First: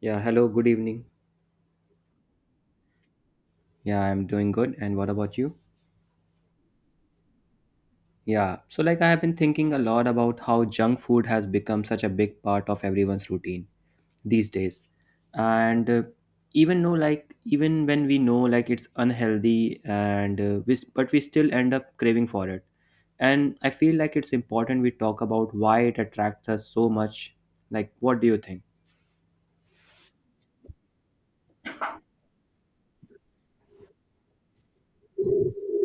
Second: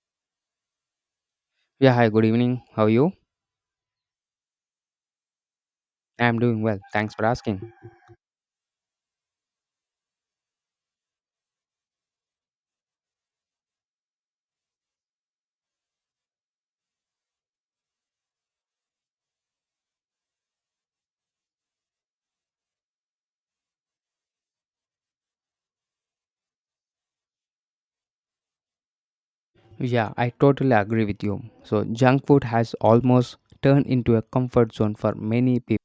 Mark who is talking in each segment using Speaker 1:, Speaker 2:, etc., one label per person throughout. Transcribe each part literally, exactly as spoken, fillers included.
Speaker 1: Yeah, hello, good evening.
Speaker 2: Yeah, hi, good evening. How are you?
Speaker 1: Yeah, I'm doing good. And what about you?
Speaker 2: I'm doing well. Thanks for asking.
Speaker 1: Yeah, so like I have been thinking a lot about how junk food has become such a big part of everyone's routine these days. And uh, Even though like even when we know like it's unhealthy and uh, we s- but we still end up craving for it. And I feel like it's important we talk about why it attracts us so much. Like what do you think?
Speaker 2: Yeah, I totally agree with you. So, junk food has almost turned into a comfort zone for many people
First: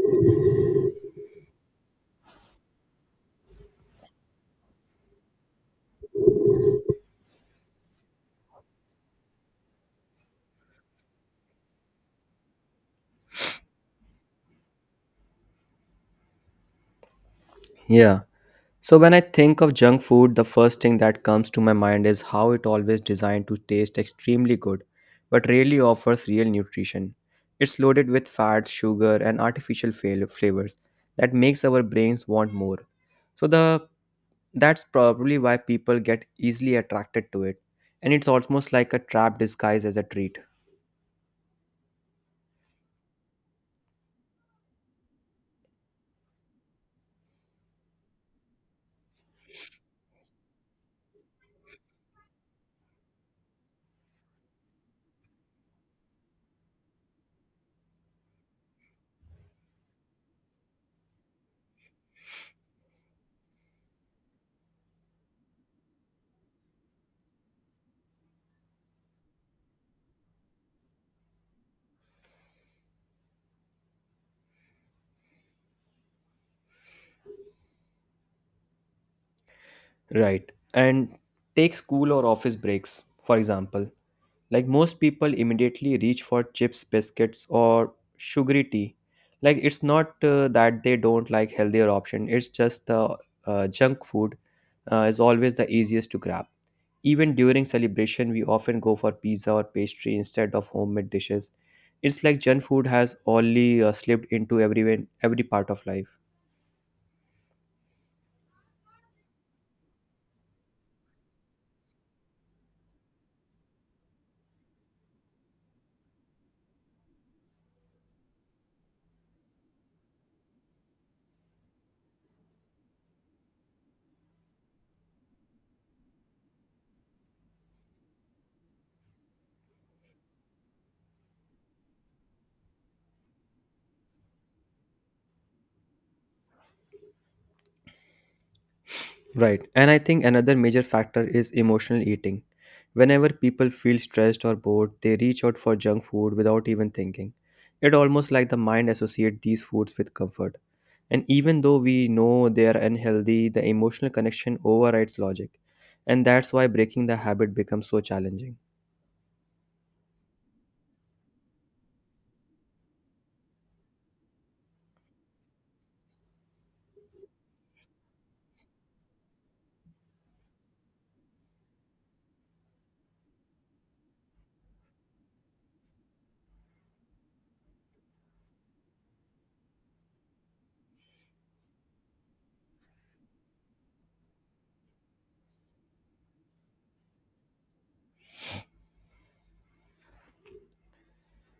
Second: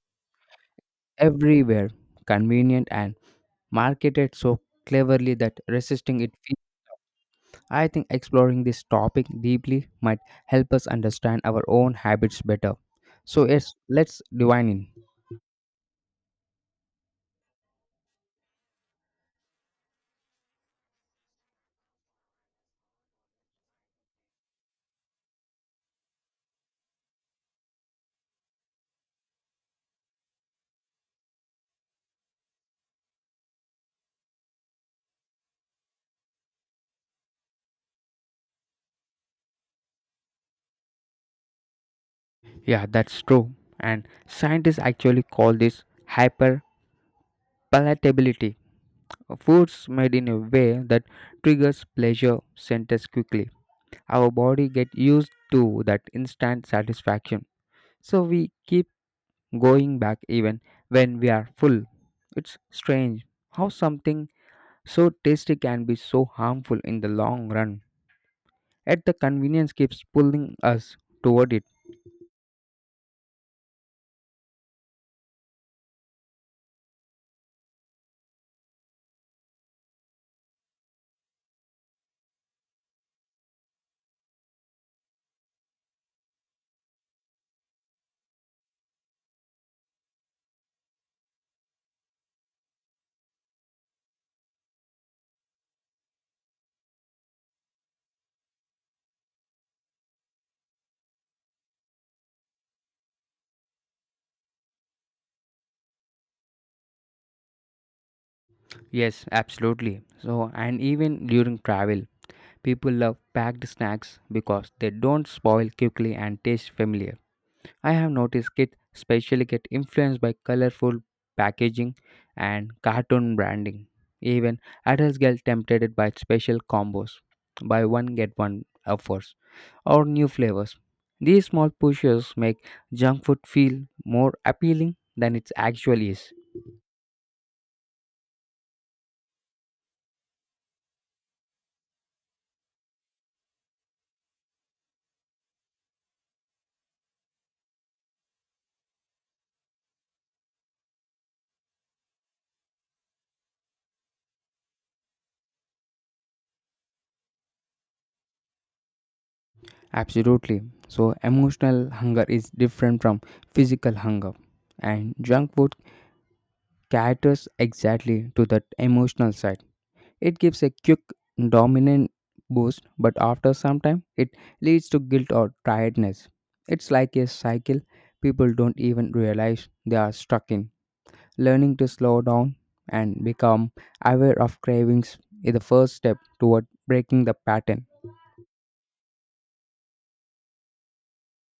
Speaker 2: everywhere, convenient and marketed so cleverly that resisting it feels- I think exploring this topic deeply might help us understand our own habits better. So, yes, let's divine in.
Speaker 1: Yeah. So when I think of junk food, the first thing that comes to my mind is how it always designed to taste extremely good, but rarely offers real nutrition. It's loaded with fats, sugar, and artificial fail- flavors that makes our brains want more. So the That's probably why people get easily attracted to it, and it's almost like a trap disguised as a treat.
Speaker 2: Yeah, that's true. And scientists actually call this hyperpalatability. Foods made in a way that triggers pleasure centers quickly. Our body get used to that instant satisfaction. So we keep going back even when we are full. It's strange how something so tasty can be so harmful in the long run. Yet the convenience keeps pulling us toward it.
Speaker 1: Right. And take school or office breaks, for example. Like most people immediately reach for chips, biscuits, or sugary tea. Like it's not uh, that they don't like healthier option. It's just the uh, junk food uh, is always the easiest to grab. Even during celebration, we often go for pizza or pastry instead of homemade dishes. It's like junk food has only uh, slipped into everyone, every part of life.
Speaker 2: Yes, absolutely. So and even during travel, people love packed snacks because they don't spoil quickly and taste familiar. I have noticed kids especially get influenced by colorful packaging and cartoon branding. Even adults get tempted by special combos, buy one get one offers, or new flavors. These small pushes make junk food feel more appealing than it actually is.
Speaker 1: Right. And I think another major factor is emotional eating. Whenever people feel stressed or bored, they reach out for junk food without even thinking. It almost like the mind associates these foods with comfort. And even though we know they are unhealthy, the emotional connection overrides logic. And that's why breaking the habit becomes so challenging.
Speaker 2: Absolutely. So, emotional hunger is different from physical hunger, and junk food caters exactly to that emotional side. It gives a quick dominant boost, but after some time, it leads to guilt or tiredness. It's like a cycle people don't even realize they are stuck in. Learning to slow down and become aware of cravings is the first step toward breaking the pattern.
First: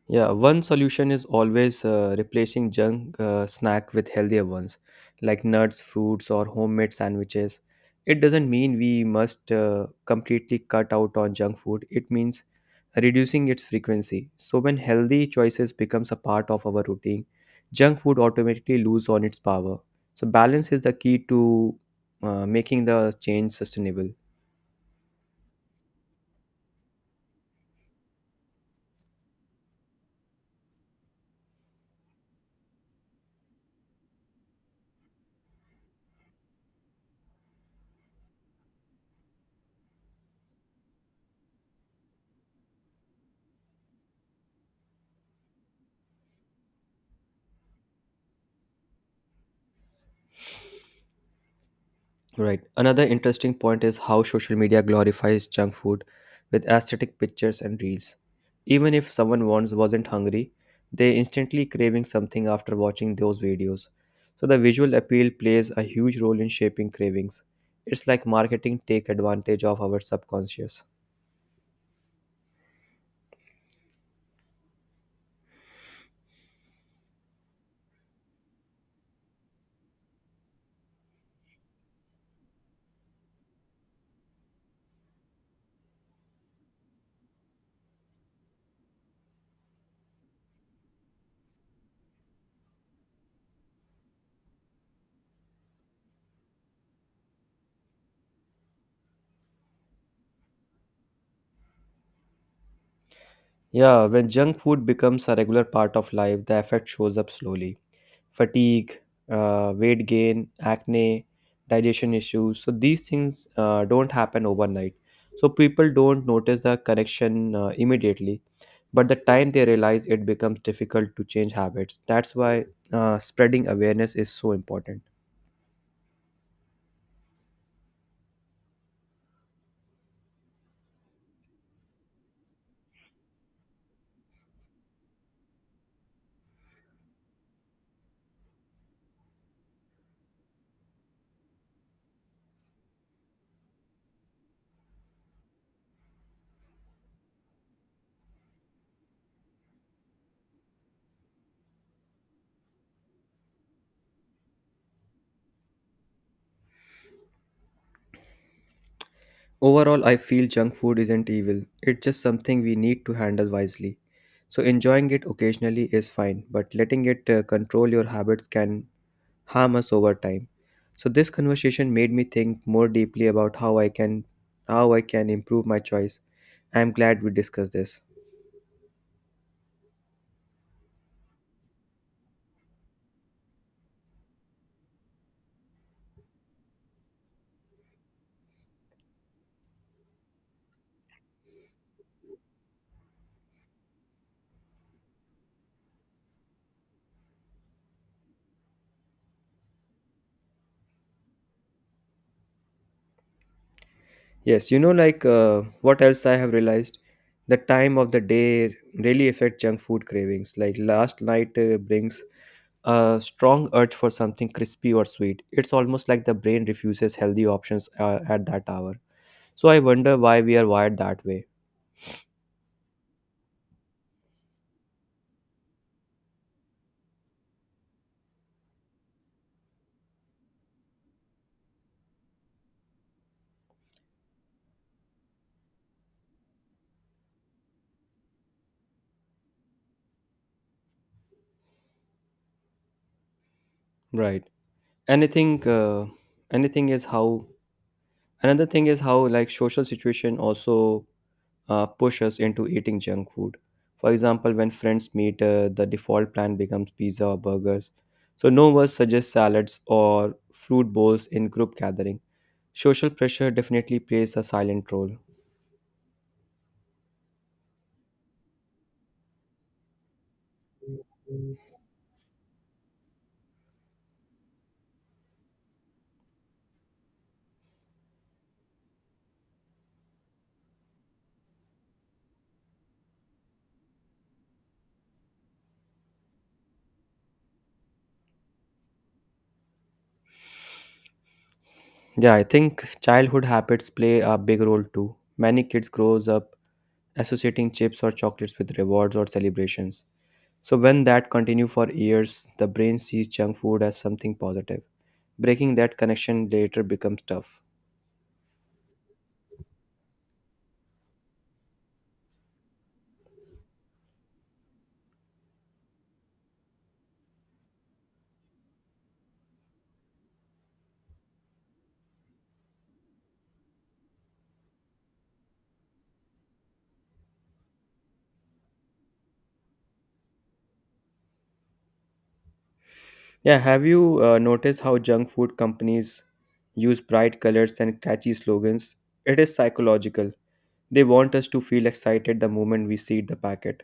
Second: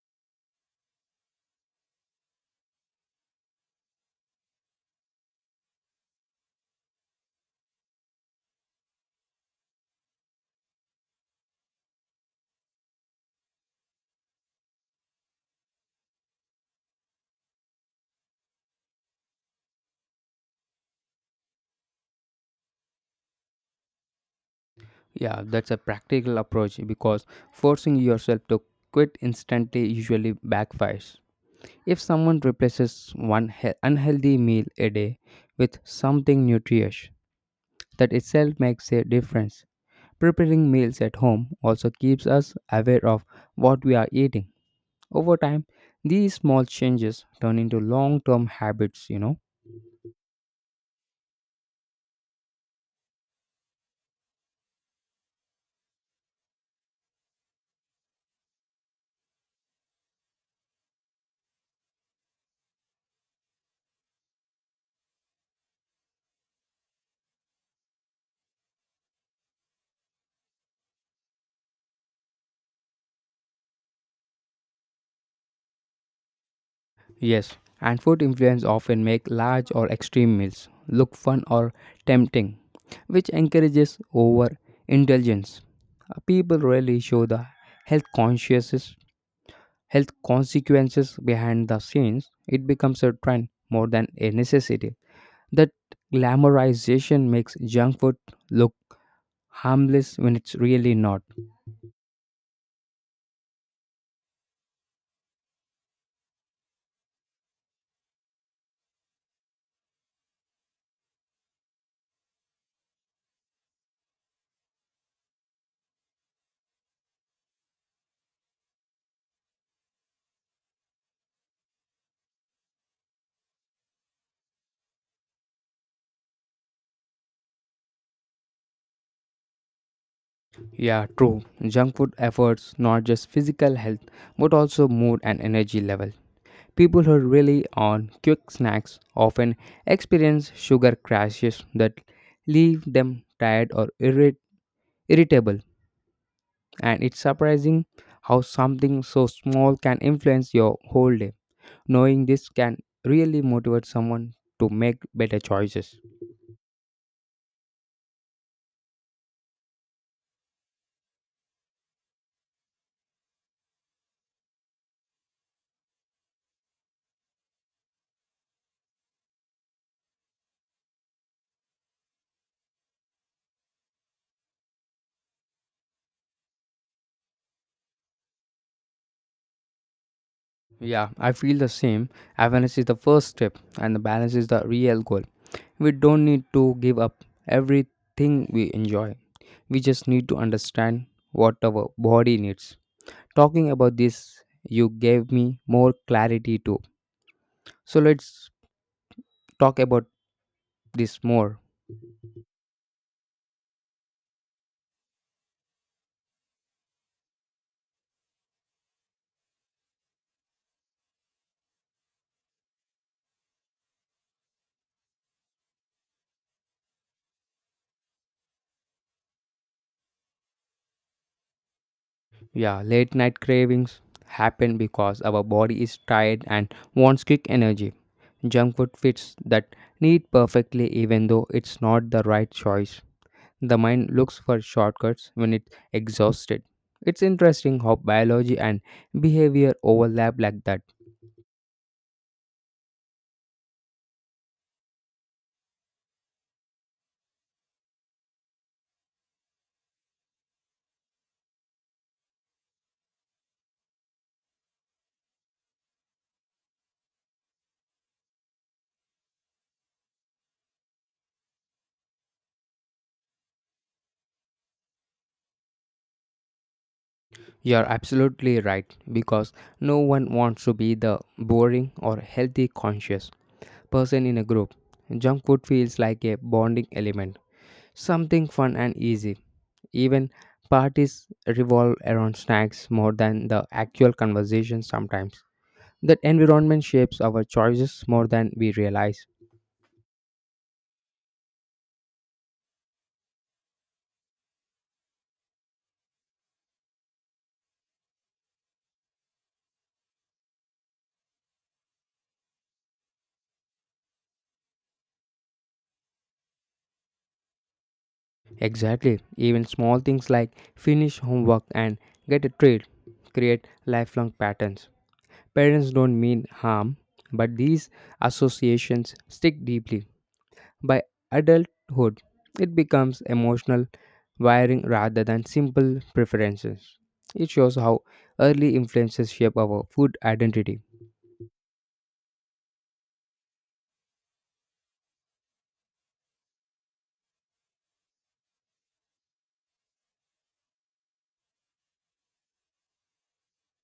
Speaker 1: Yeah, One solution is always uh, replacing junk uh, snack with healthier ones like nuts, fruits, or homemade sandwiches. It doesn't mean we must uh, completely cut out on junk food. It means reducing its frequency. So when healthy choices becomes a part of our routine, junk food automatically lose on its power. So balance is the key to uh, making the change sustainable.
Speaker 2: Yeah, that's a practical approach because forcing yourself to quit instantly usually backfires. If someone replaces one he- unhealthy meal a day with something nutritious, that itself makes a difference. Preparing meals at home also keeps us aware of what we are eating. Over time, these small changes turn into long term habits, you know.
Speaker 1: Right. Another interesting point is how social media glorifies junk food with aesthetic pictures and reels. Even if someone once wasn't hungry, they instantly craving something after watching those videos. So the visual appeal plays a huge role in shaping cravings. It's like marketing take advantage of our subconscious.
Speaker 2: Yes, and food influence often make large or extreme meals look fun or tempting, which encourages overindulgence. Uh, People rarely show the health conscious health consequences behind the scenes. It becomes a trend more than a necessity. That glamorization makes junk food look harmless when it's really not.
Speaker 1: Yeah, when junk food becomes a regular part of life, the effect shows up slowly. Fatigue, uh, weight gain, acne, digestion issues. So these things uh, don't happen overnight. So people don't notice the connection uh, immediately, but the time they realize it becomes difficult to change habits. That's why uh, spreading awareness is so important.
Speaker 2: Yeah, true. Junk food efforts not just physical health but also mood and energy level. People who rely on quick snacks often experience sugar crashes that leave them tired or irrit- irritable, and it's surprising how something so small can influence your whole day. Knowing this can really motivate someone to make better choices.
Speaker 1: Overall, I feel junk food isn't evil. It's just something we need to handle wisely. So enjoying it occasionally is fine, but letting it uh, control your habits can harm us over time. So this conversation made me think more deeply about how I can how I can improve my choice. I am glad we discussed this.
Speaker 2: Yeah, I feel the same. Awareness is the first step, and the balance is the real goal. We don't need to give up everything we enjoy. We just need to understand what our body needs. Talking about this, you gave me more clarity too. So let's talk about this more.
Speaker 1: Yes, you know like uh, what else I have realized the time of the day really affect junk food cravings. Like last night uh, brings a strong urge for something crispy or sweet. It's almost like the brain refuses healthy options uh, at that hour. So I wonder why we are wired that way.
Speaker 2: Yeah, late night cravings happen because our body is tired and wants quick energy. Junk food fits that need perfectly, even though it's not the right choice. The mind looks for shortcuts when it's exhausted. It's interesting how biology and behavior overlap like that.
Speaker 1: Right. Anything uh, anything is how Another thing is how like social situation also uh, push us into eating junk food. For example, when friends meet, uh, the default plan becomes pizza or burgers, so no one suggests salads or fruit bowls in group gathering. Social pressure definitely plays a silent role.
Speaker 2: You're absolutely right because no one wants to be the boring or healthy conscious person in a group. Junk food feels like a bonding element, something fun and easy. Even parties revolve around snacks more than the actual conversation sometimes. That environment shapes our choices more than we realize.
Speaker 1: Yeah, I think childhood habits play a big role too. Many kids grows up associating chips or chocolates with rewards or celebrations, so when that continue for years the brain sees junk food as something positive. Breaking that connection later becomes tough.
Speaker 2: Exactly. Even small things like finish homework and get a treat create lifelong patterns. Parents don't mean harm, but these associations stick deeply. By adulthood, it becomes emotional wiring rather than simple preferences. It shows how early influences shape our food identity.
Speaker 1: Yeah, have you uh, noticed how junk food companies use bright colors and catchy slogans? It is psychological. They want us to feel excited the moment we see the packet.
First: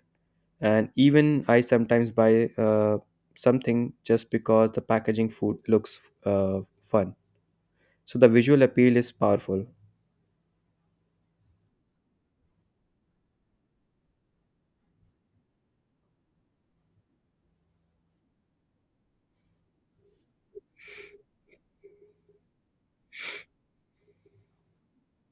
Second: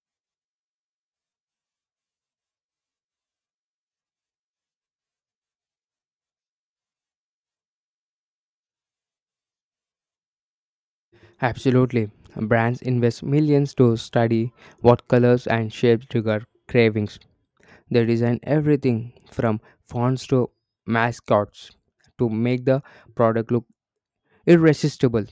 Speaker 1: And even I sometimes buy uh, something just because the packaging food looks uh, fun. So the visual appeal is powerful.
Speaker 2: Absolutely. Brands invest millions to study what colors and shapes trigger cravings. They design everything from fonts to mascots to make the product look irresistible.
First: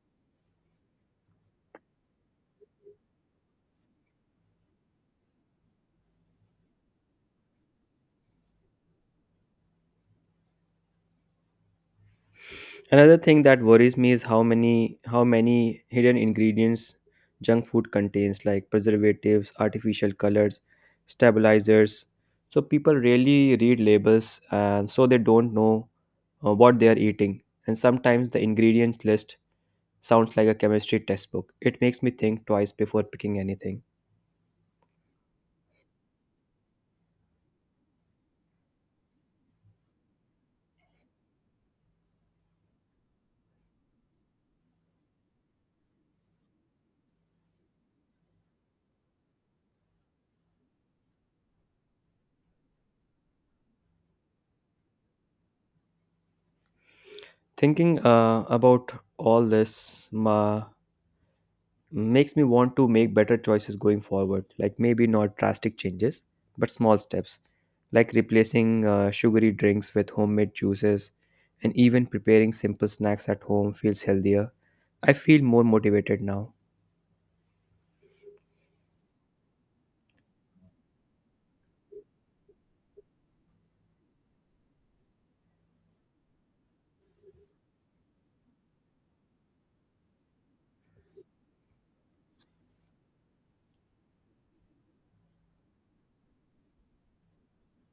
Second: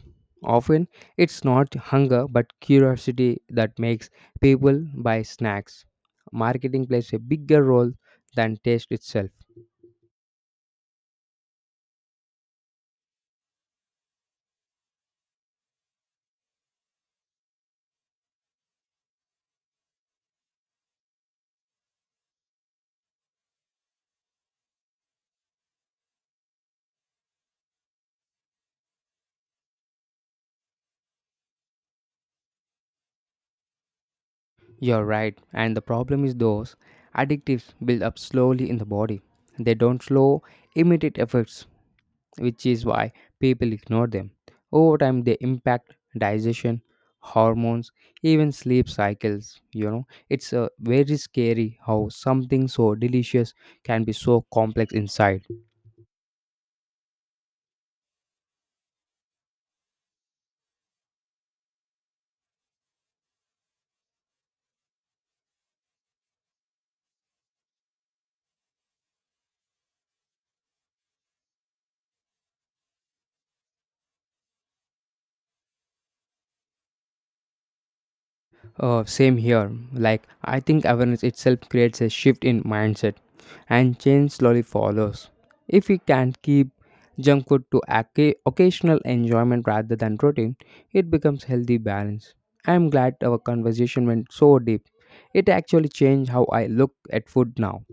Speaker 2: Often, it's not hunger but curiosity that makes people buy snacks. Marketing plays a bigger role than taste itself.
Speaker 1: Another thing that worries me is how many how many hidden ingredients junk food contains, like preservatives, artificial colors, stabilizers. So people rarely read labels and so they don't know uh, what they are eating. And sometimes the ingredients list sounds like a chemistry textbook. It makes me think twice before picking anything.
Speaker 2: You're right, and the problem is those addictives build up slowly in the body. They don't slow immediate effects, which is why people ignore them. Over time, they impact digestion, hormones, even sleep cycles. You know, it's uh, very scary how something so delicious can be so complex inside.
Speaker 1: Thinking uh, about all this, ma makes me want to make better choices going forward, like maybe not drastic changes but small steps, like replacing uh, sugary drinks with homemade juices, and even preparing simple snacks at home feels healthier. I feel more motivated now.
Speaker 2: Uh, same here. Like, I think awareness itself creates a shift in mindset, and change slowly follows. If we can keep junk food to occa- occasional enjoyment rather than routine, it becomes healthy balance. I am glad our conversation went so deep. It actually changed how I look at food now.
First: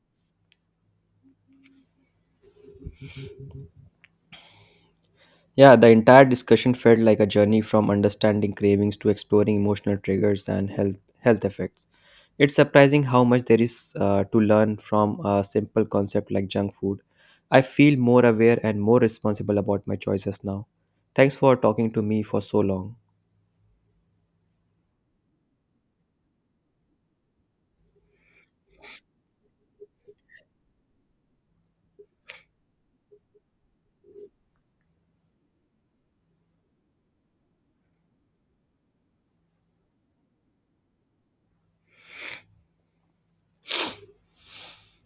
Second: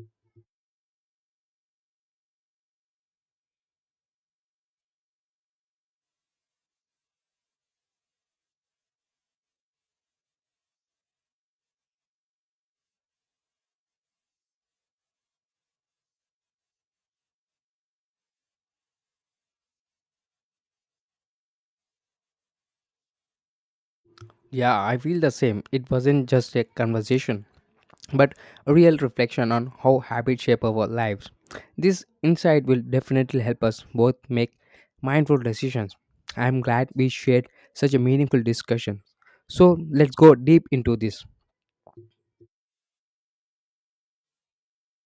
Speaker 1: Yeah, the entire discussion felt like a journey from understanding cravings to exploring emotional triggers and health health effects. It's surprising how much there is uh, to learn from a simple concept like junk food. I feel more aware and more responsible about my choices now. Thanks for talking to me for so long.
Speaker 2: Yeah, I feel the same. It wasn't just a conversation, but real reflection on how habits shape our lives. This insight will definitely help us both make mindful decisions. I am glad we shared such a meaningful discussion. So let's go deep into this.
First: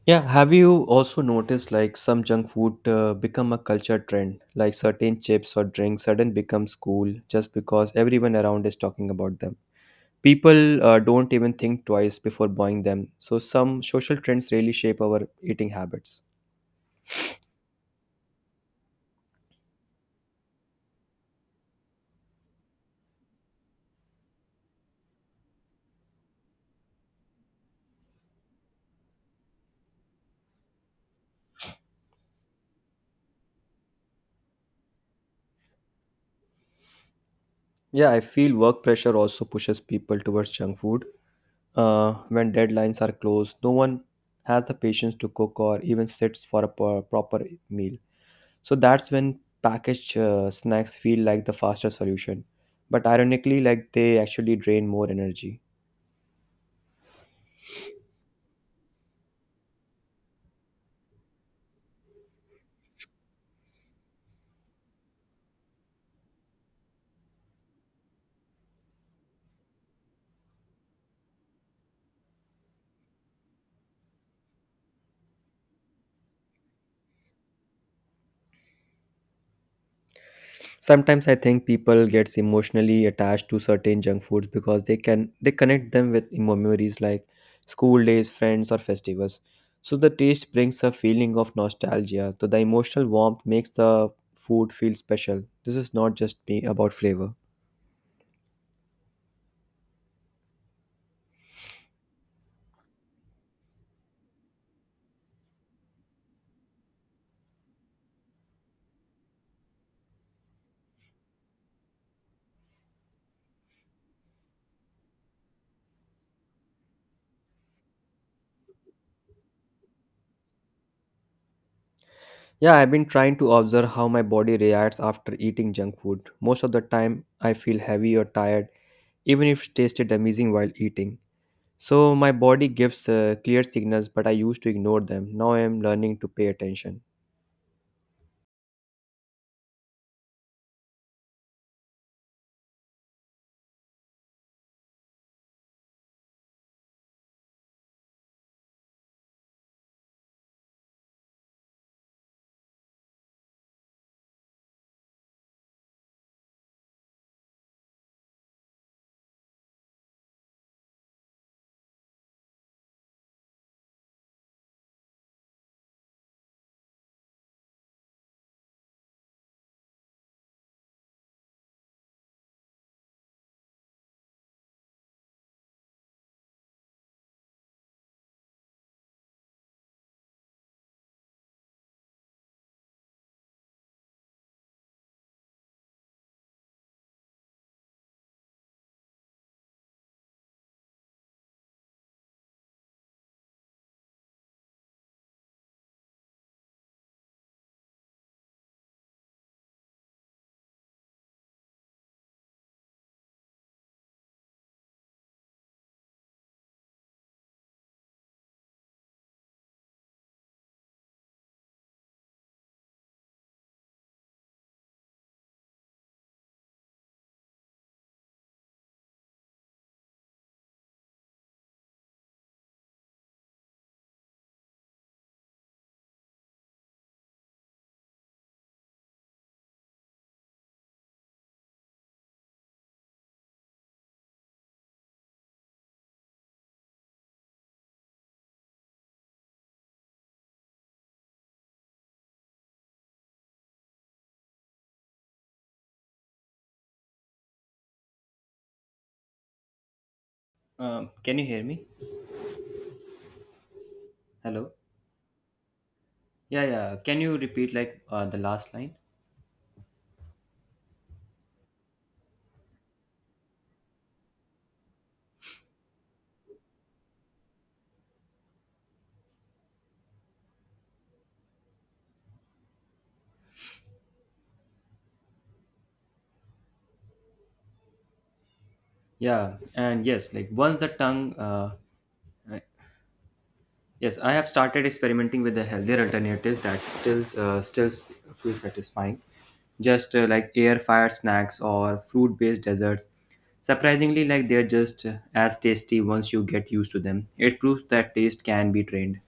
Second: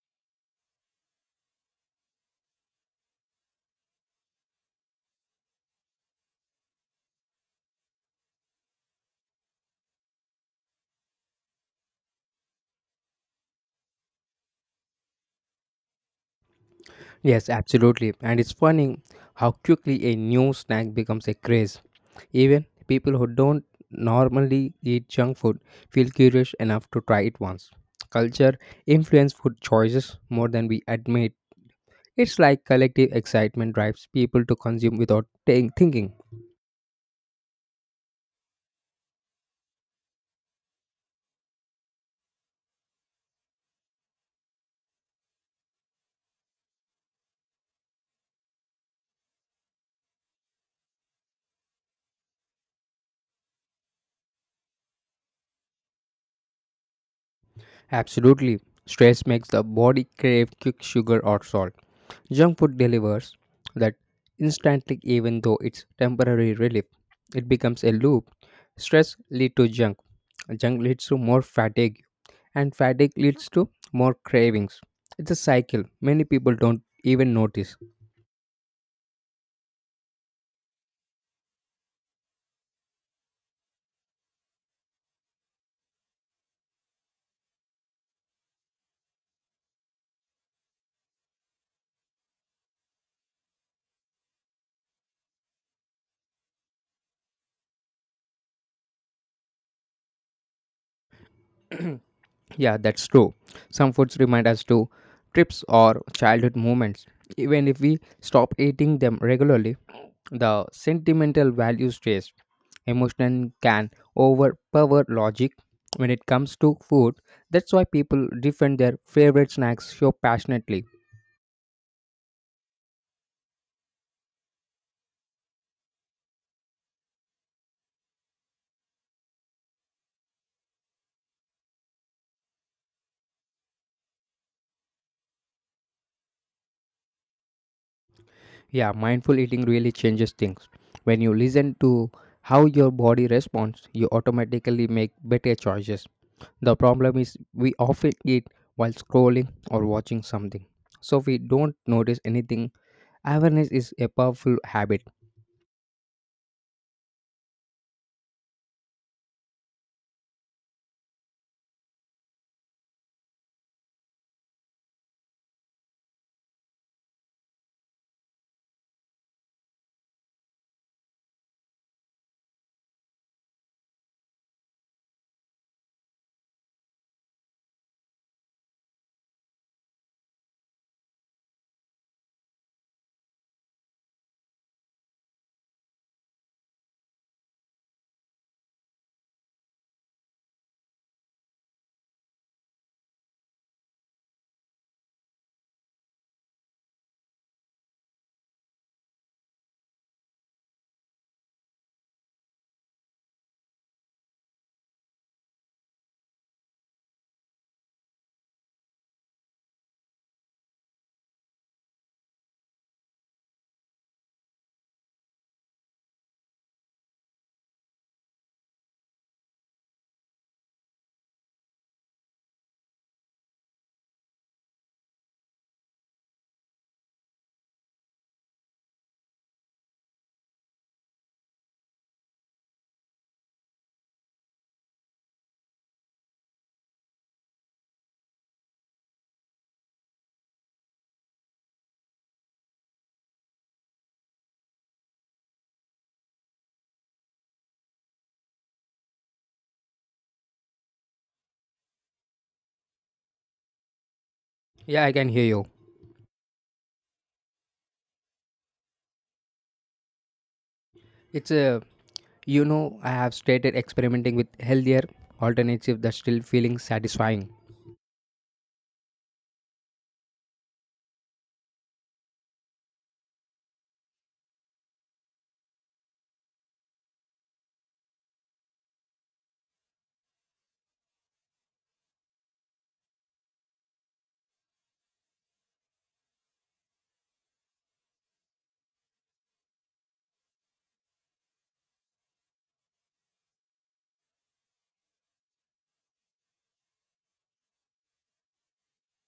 Speaker 1: Yeah, have you also noticed like some junk food uh, become a culture trend? Like certain chips or drinks sudden becomes cool just because everyone around is talking about them. People uh, don't even think twice before buying them. So some social trends really shape our eating habits.
Speaker 2: Yes, absolutely. And it's funny how quickly a new snack becomes a craze. Even people who don't normally eat junk food feel curious enough to try it once. Culture influences food choices more than we admit. It's like collective excitement drives people to consume without ta- thinking.
Speaker 1: Yeah, I feel work pressure also pushes people towards junk food. Uh, when deadlines are close, no one has the patience to cook or even sits for a pro- proper meal. So that's when packaged uh, snacks feel like the faster solution. But ironically, like they actually drain more energy.
Speaker 2: Absolutely. Stress makes the body crave quick sugar or salt. Junk food delivers that instantly even though it's temporary relief. It becomes a loop. Stress leads to junk. Junk leads to more fatigue and fatigue leads to more cravings. It's a cycle. Many people don't even notice.
Speaker 1: Sometimes I think people gets emotionally attached to certain junk foods because they can they connect them with memories like school days, friends, or festivals. So the taste brings a feeling of nostalgia. So the emotional warmth makes the food feel special. This is not just be about flavor.
Speaker 2: Yeah, that's true. Some foods remind us to trips or childhood moments. Even if we stop eating them regularly, the sentimental value stays. Emotion can overpower logic when it comes to food. That's why people defend their favorite snacks so passionately.
Speaker 1: Yeah, I've been trying to observe how my body reacts after eating junk food. Most of the time, I feel heavy or tired, even if it tasted amazing while eating. So my body gives uh, clear signals, but I used to ignore them. Now I am learning to pay attention.
Speaker 2: Yeah, mindful eating really changes things. When you listen to how your body responds, you automatically make better choices. The problem is we often eat while scrolling or watching something. So we don't notice anything. Awareness is a powerful habit.
Speaker 1: Um, can you hear me? Hello?
Speaker 2: Yeah, I can hear you.
Speaker 1: Yeah, yeah. Can you repeat like uh, the last line?
Speaker 2: It's a, you know, I have started experimenting with healthier alternatives that still feeling satisfying.
Speaker 1: Yeah, and yes, like once the tongue uh, Yes, I have started experimenting with the healthier alternatives that still uh, still s- feel satisfying, just uh, like air fried snacks or fruit based desserts. Surprisingly, like they're just uh, as tasty once you get used to them. It proves that taste can be trained.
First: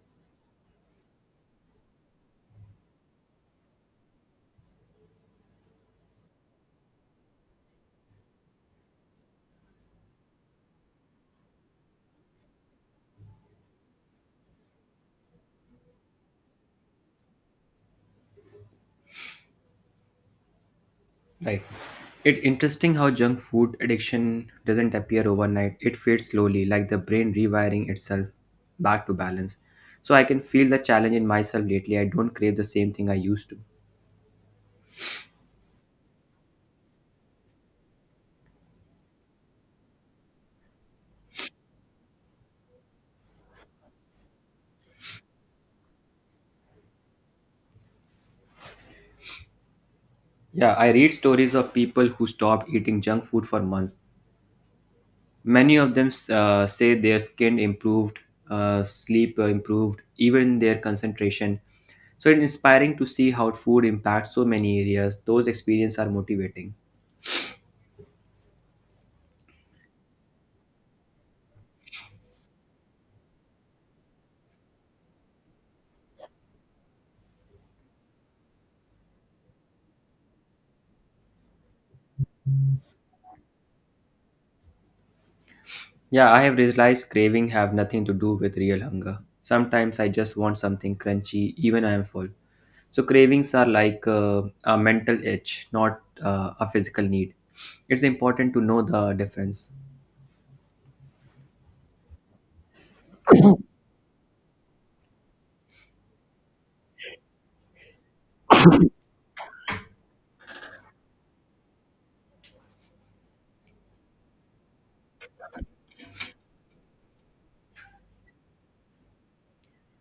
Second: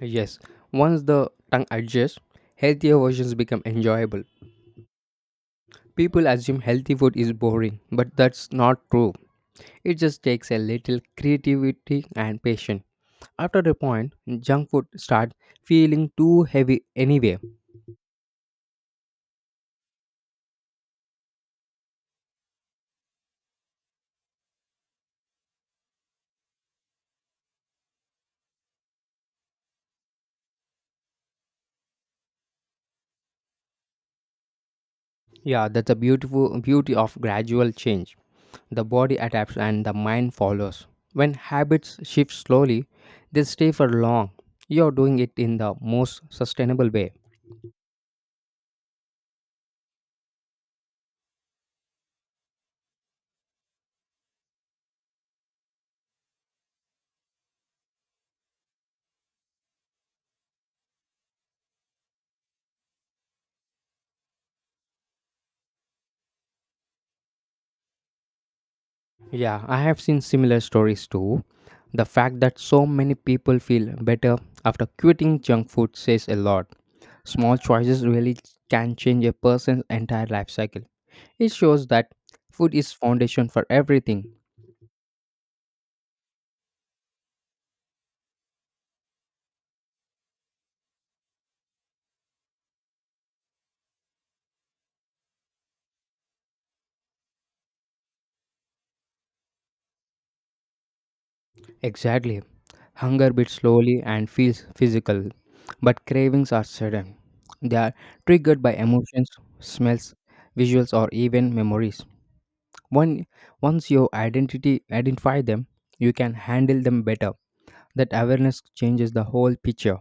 Speaker 2: Yes. Once the tongue adjusts, healthier versions become enjoyable. People assume healthy food is boring, but that's not true. It just takes a little creativity and patience. After a point, junk food starts feeling too heavy anyway.
Speaker 1: Like it's interesting how junk food addiction doesn't appear overnight. It fades slowly, like the brain rewiring itself back to balance. So I can feel the challenge in myself lately. I don't crave the same thing I used to.
Speaker 2: Yeah, that's the beautiful beauty of gradual change. The body adapts and the mind follows. When habits shift slowly, they stay for long. You're doing it in the most sustainable way.
Speaker 1: Yeah, I read stories of people who stopped eating junk food for months. Many of them uh, say their skin improved, uh, sleep improved, even their concentration. So it's inspiring to see how food impacts so many areas. Those experiences are motivating.
Speaker 2: Yeah, I have seen similar stories too. The fact that so many people feel better after quitting junk food says a lot. Small choices really can change a person's entire life cycle. It shows that food is foundation for everything.
Speaker 1: Yeah, I have realized craving have nothing to do with real hunger. Sometimes I just want something crunchy, even I am full. So cravings are like uh, a mental itch, not uh, a physical need. It's important to know the difference.
Speaker 2: Exactly. Hunger beats slowly and feels physical, but cravings are sudden. They are triggered by emotions, smells, visuals or even memories. One, once you identity identify them, you can handle them better. That awareness changes the whole picture.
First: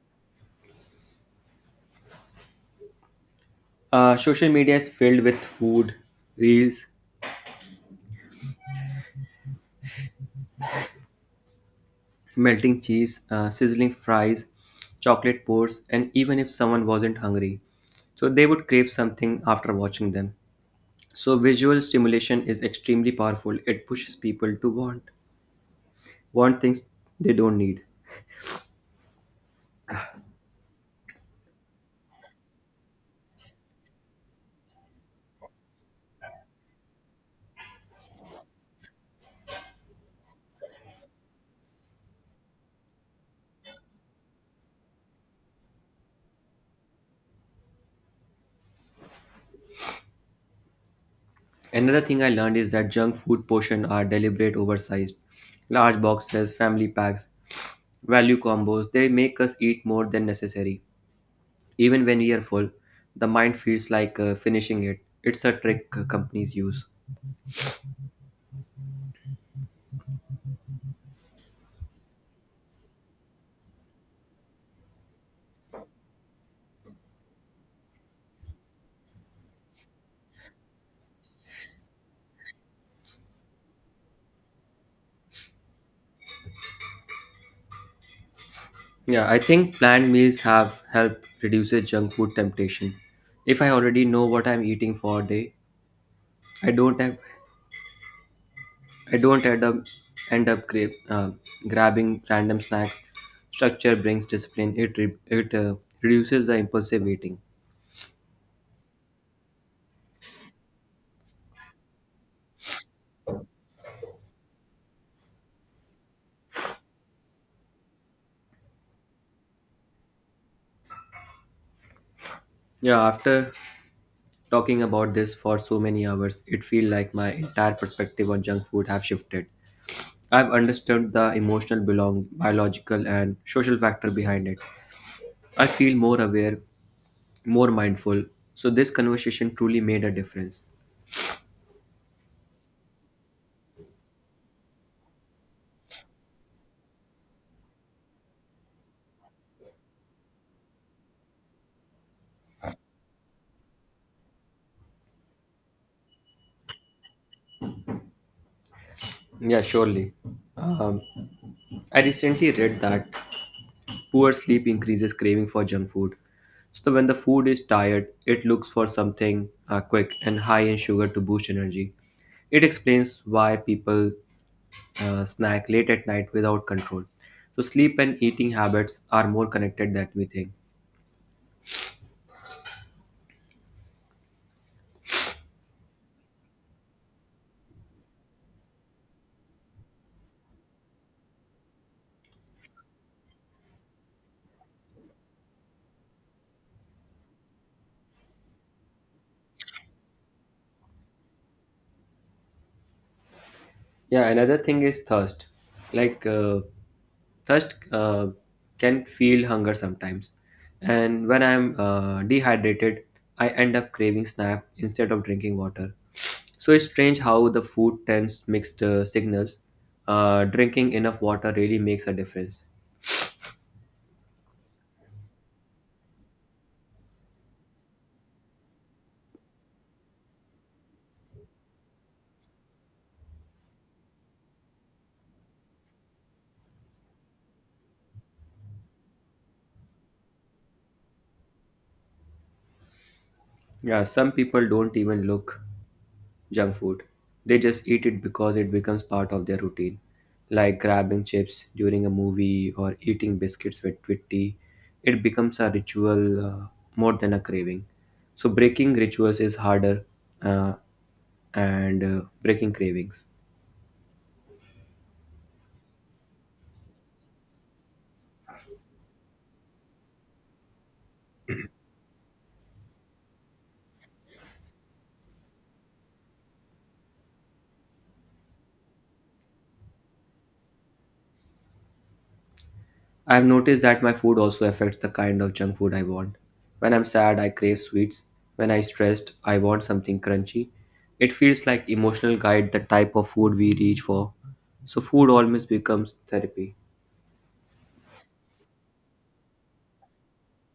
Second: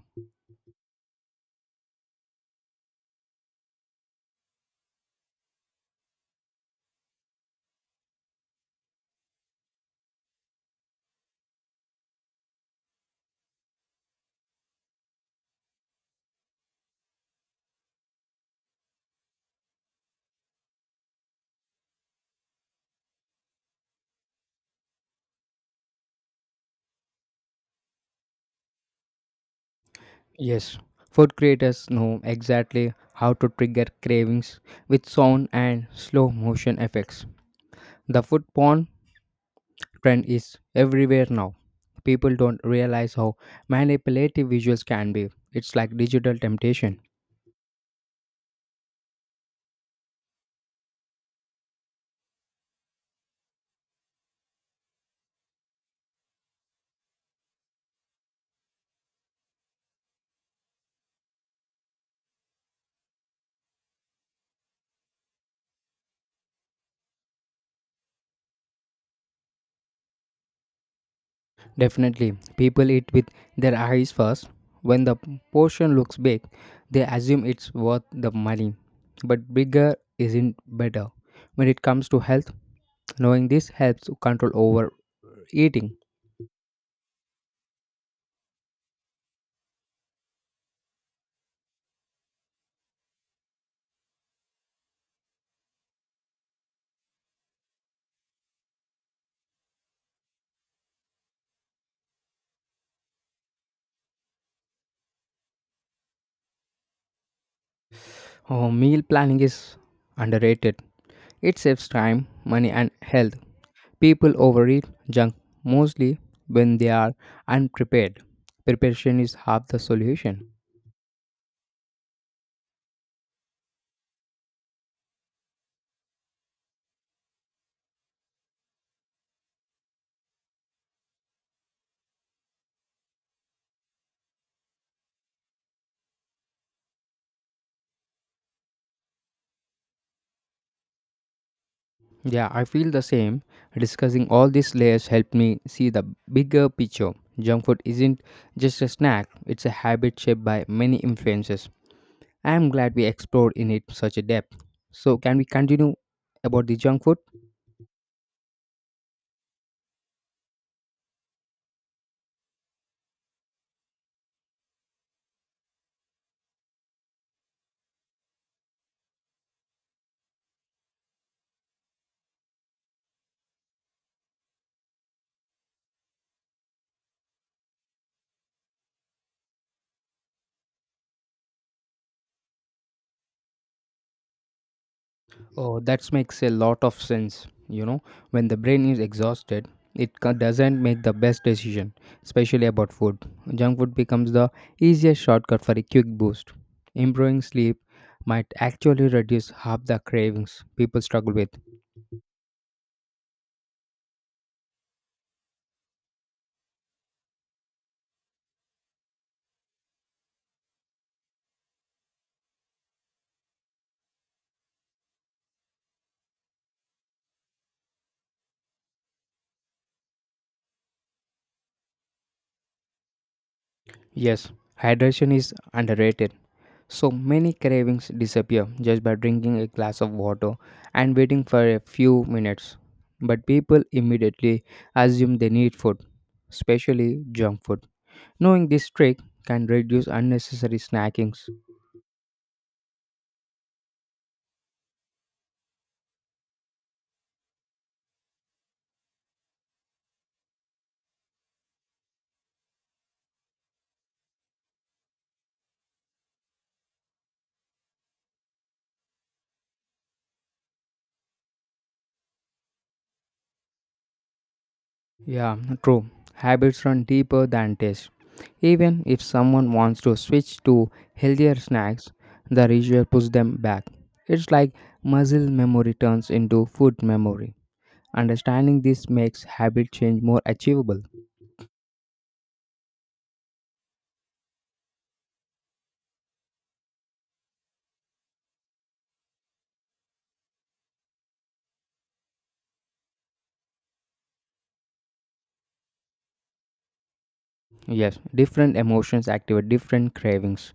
Speaker 1: Uh, social media is filled with food, reels, melting cheese, uh, sizzling fries, chocolate pours, and even if someone wasn't hungry, so they would crave something after watching them. So visual stimulation is extremely powerful. It pushes people to want want things they don't need.
Speaker 2: Yes, food creators know exactly how to trigger cravings with sound and slow motion effects. The food porn trend is everywhere now. People don't realize how manipulative visuals can be. It's like digital temptation.
Speaker 1: Another thing I learned is that junk food portion are deliberate oversized. Large boxes, family packs, value combos, they make us eat more than necessary. Even when we are full, the mind feels like uh, finishing it. It's a trick uh, companies use.
Speaker 2: Definitely, people eat with their eyes first. When the portion looks big, they assume it's worth the money. But bigger isn't better. When it comes to health, knowing this helps to control over eating.
Speaker 1: Yeah, I think planned meals have helped reduces junk food temptation. If I already know what I'm eating for a day, I don't have, I don't end up end up gra- uh, grabbing random snacks. Structure brings discipline. It re- it uh, reduces the impulsive eating.
Speaker 2: Oh, meal planning is underrated. It saves time, money, and health. People overeat junk mostly when they are unprepared. Preparation is half the solution.
Speaker 1: Yeah, after talking about this for so many hours, it feels like my entire perspective on junk food have shifted. I've understood the emotional, belong, biological, and social factor behind it. I feel more aware, more mindful. So this conversation truly made a difference.
Speaker 2: Yeah, I feel the same. Discussing all these layers helped me see the bigger picture. Junk food isn't just a snack, it's a habit shaped by many influences. I am glad we explored in it such a depth. So, can we continue about the junk food?
Speaker 1: Yeah, surely. Um, I recently read that poor sleep increases craving for junk food. So when the food is tired, it looks for something uh, quick and high in sugar to boost energy. It explains why people uh, snack late at night without control. So sleep and eating habits are more connected than we think.
Speaker 2: Oh, that makes a lot of sense. You know, when the brain is exhausted, it ca- doesn't make the best decision, especially about food. Junk food becomes the easiest shortcut for a quick boost. Improving sleep might actually reduce half the cravings people struggle with.
Speaker 1: Yeah, another thing is thirst. Like uh, thirst uh, can feel hunger sometimes, and when I'm uh, dehydrated, I end up craving snack instead of drinking water. So it's strange how the food sends mixed uh, signals. Uh, drinking enough water really makes a difference.
Speaker 2: Yes, hydration is underrated. So many cravings disappear just by drinking a glass of water and waiting for a few minutes. But people immediately assume they need food, especially junk food. Knowing this trick can reduce unnecessary snackings.
Speaker 1: Yeah, some people don't even look junk food. They just eat it because it becomes part of their routine, like grabbing chips during a movie or eating biscuits with, with tea. It becomes a ritual uh, more than a craving. So, breaking rituals is harder uh, and uh, breaking cravings.
Speaker 2: Yeah, true. Habits run deeper than taste. Even if someone wants to switch to healthier snacks, the ritual pushes them back. It's like muscle memory turns into food memory. Understanding this makes habit change more achievable.
Speaker 1: I've noticed that my food also affects the kind of junk food I want. When I'm sad, I crave sweets. When I'm stressed, I want something crunchy. It feels like emotional guide the type of food we reach for. So food almost becomes therapy.
Speaker 2: Yes, different emotions activate different cravings.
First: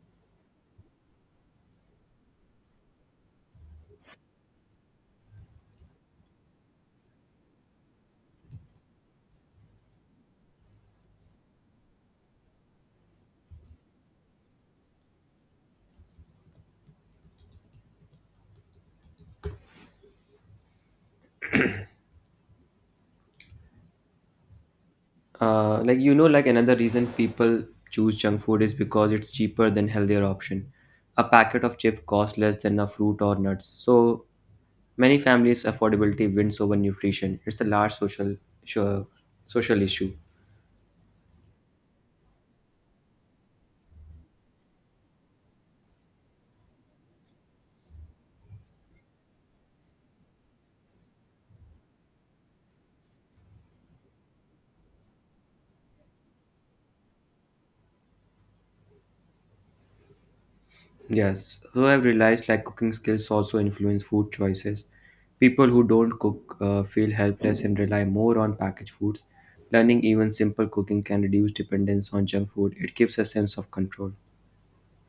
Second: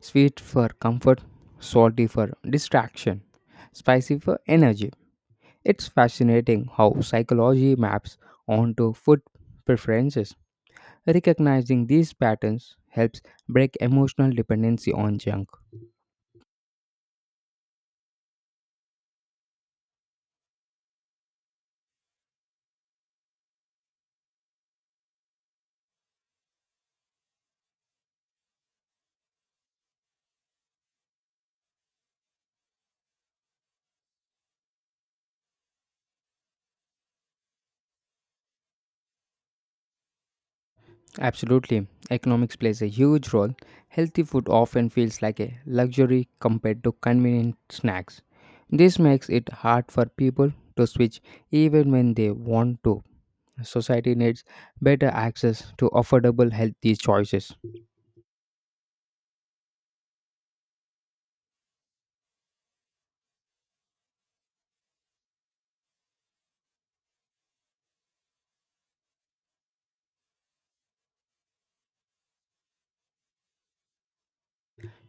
Speaker 2: Sweet for comfort, salty for distraction, spicy for energy. It's fascinating how psychology maps onto food preferences. Recognizing these patterns helps break emotional dependency on junk.
Speaker 1: Uh, like you know, like another reason people choose junk food is because it's cheaper than healthier option. A packet of chips costs less than a fruit or nuts. So many families affordability wins over nutrition. It's a large social sure, social issue.
Speaker 2: Absolutely, economics plays a huge role. Healthy food often feels like a luxury compared to convenient snacks. This makes it hard for people to switch even when they want to. Society needs better access to affordable healthy choices.
Speaker 1: Yes, so I've realized like cooking skills also influence food choices. People who don't cook uh, feel helpless and rely more on packaged foods. Learning even simple cooking can reduce dependence on junk food. It gives a sense of control.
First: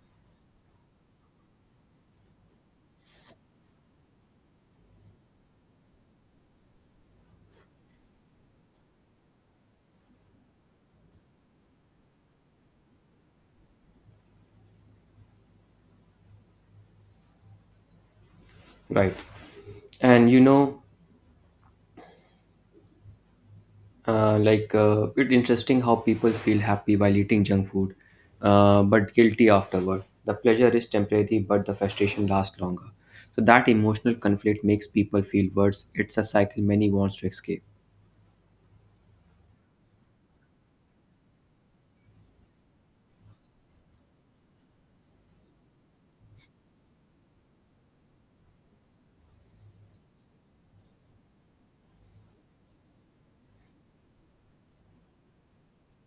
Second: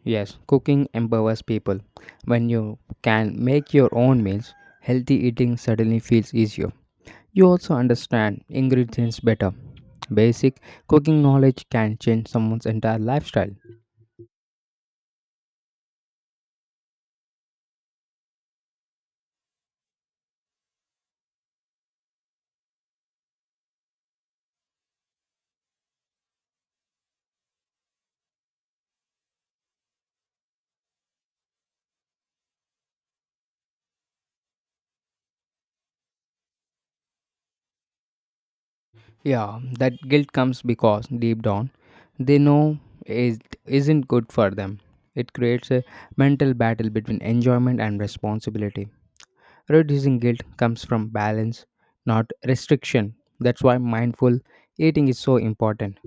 Speaker 2: Yes, cooking empowers people. When you can make your own meals, healthy eating suddenly feels easier. You also understand ingredients better. Basic cooking knowledge can change someone's entire lifestyle.
Speaker 1: Right. And you know, uh, like uh, It's interesting how people feel happy while eating junk food, uh, but guilty afterward. The pleasure is temporary, but the frustration lasts longer. So that emotional conflict makes people feel worse. It's a cycle many wants to escape.
Speaker 2: Yeah, that guilt comes because deep down they know it isn't good for them. It creates a mental battle between enjoyment and responsibility. Reducing guilt comes from balance, not restriction. That's why mindful eating is so important.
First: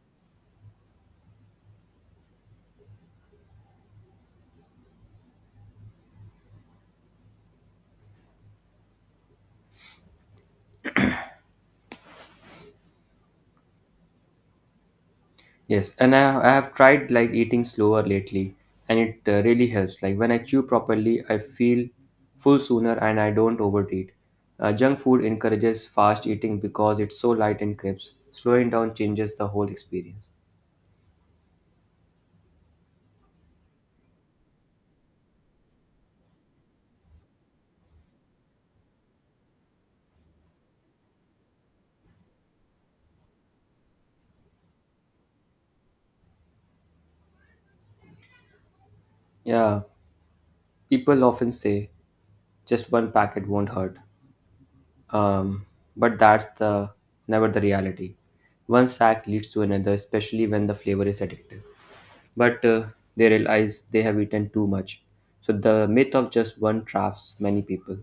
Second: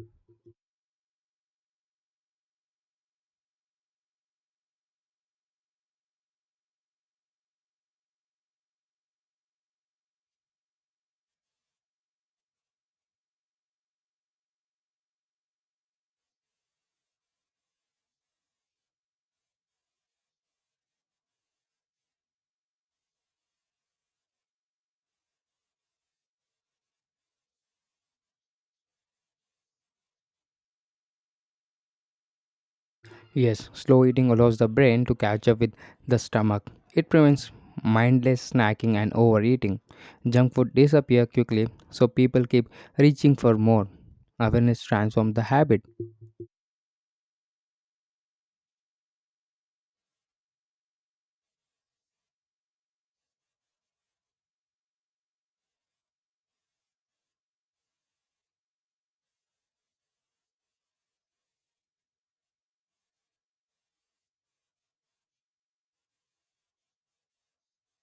Speaker 1: Yes, and I, I have tried like eating slower lately, and it uh, really helps. Like when I chew properly, I feel full sooner and I don't overeat. Uh, junk food encourages fast eating because it's so light and crisp. Slowing down changes the whole experience.
Speaker 2: Yes, slow eating allows the brain to catch up with the stomach. It prevents mindless snacking and overeating. Junk food disappear quickly, so people keep reaching for more. Awareness transforms the habit.
Speaker 1: Yeah, people often say just one packet won't hurt, um, but that's the never the reality. One sack leads to another, especially when the flavor is addictive. But uh, They realize they have eaten too much. So the myth of just one traps many people.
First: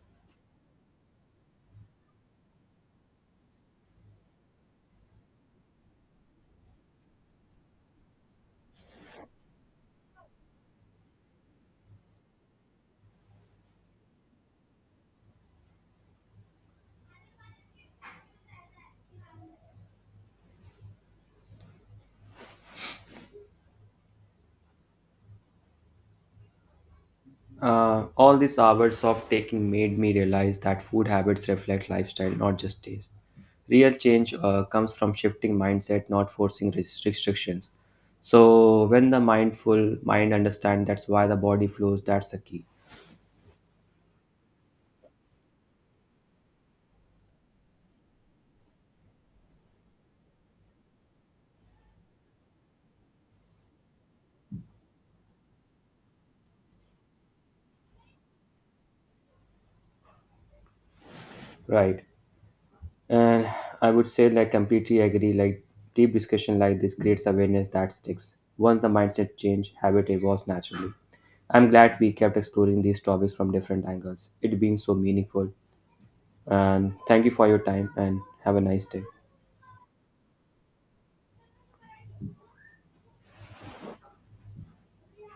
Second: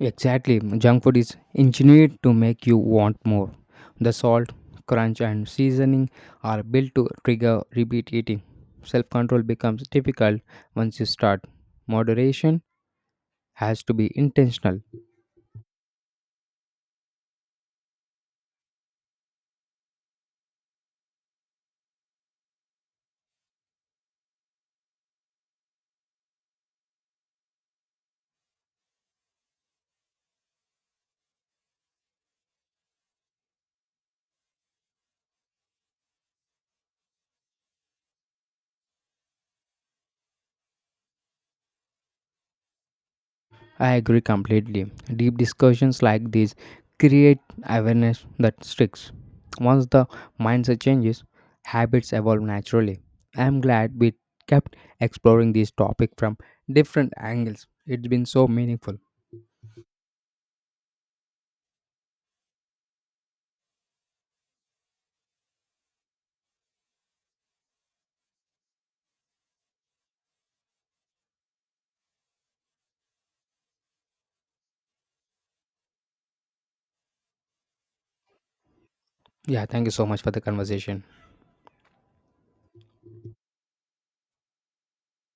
Speaker 2: Exactly, junk food is engineered to make you want more. The salt, crunch, and seasoning are built to trigger repeat eating. Self control becomes difficult once you start. Moderation has to be intentional.
Speaker 1: Uh, all these hours of taking made me realize that food habits reflect lifestyle, not just taste. Real change uh, comes from shifting mindset, not forcing res- restrictions. So when the mindful mind understands that's why the body flows, that's the key.
Speaker 2: I agree completely. Deep discussions like these create awareness that sticks. Once the mindset changes, habits evolve naturally. I am glad we kept exploring this topic from different angles. It's been so meaningful.
Speaker 1: Right. And I would say, like, completely agree. Like, deep discussion like this creates awareness that sticks. Once the mindset change, habit evolves naturally. I'm glad we kept exploring these topics from different angles. It's been so meaningful. And thank you for your time and have a nice day.
Speaker 2: Yeah, thank you so much for the conversation.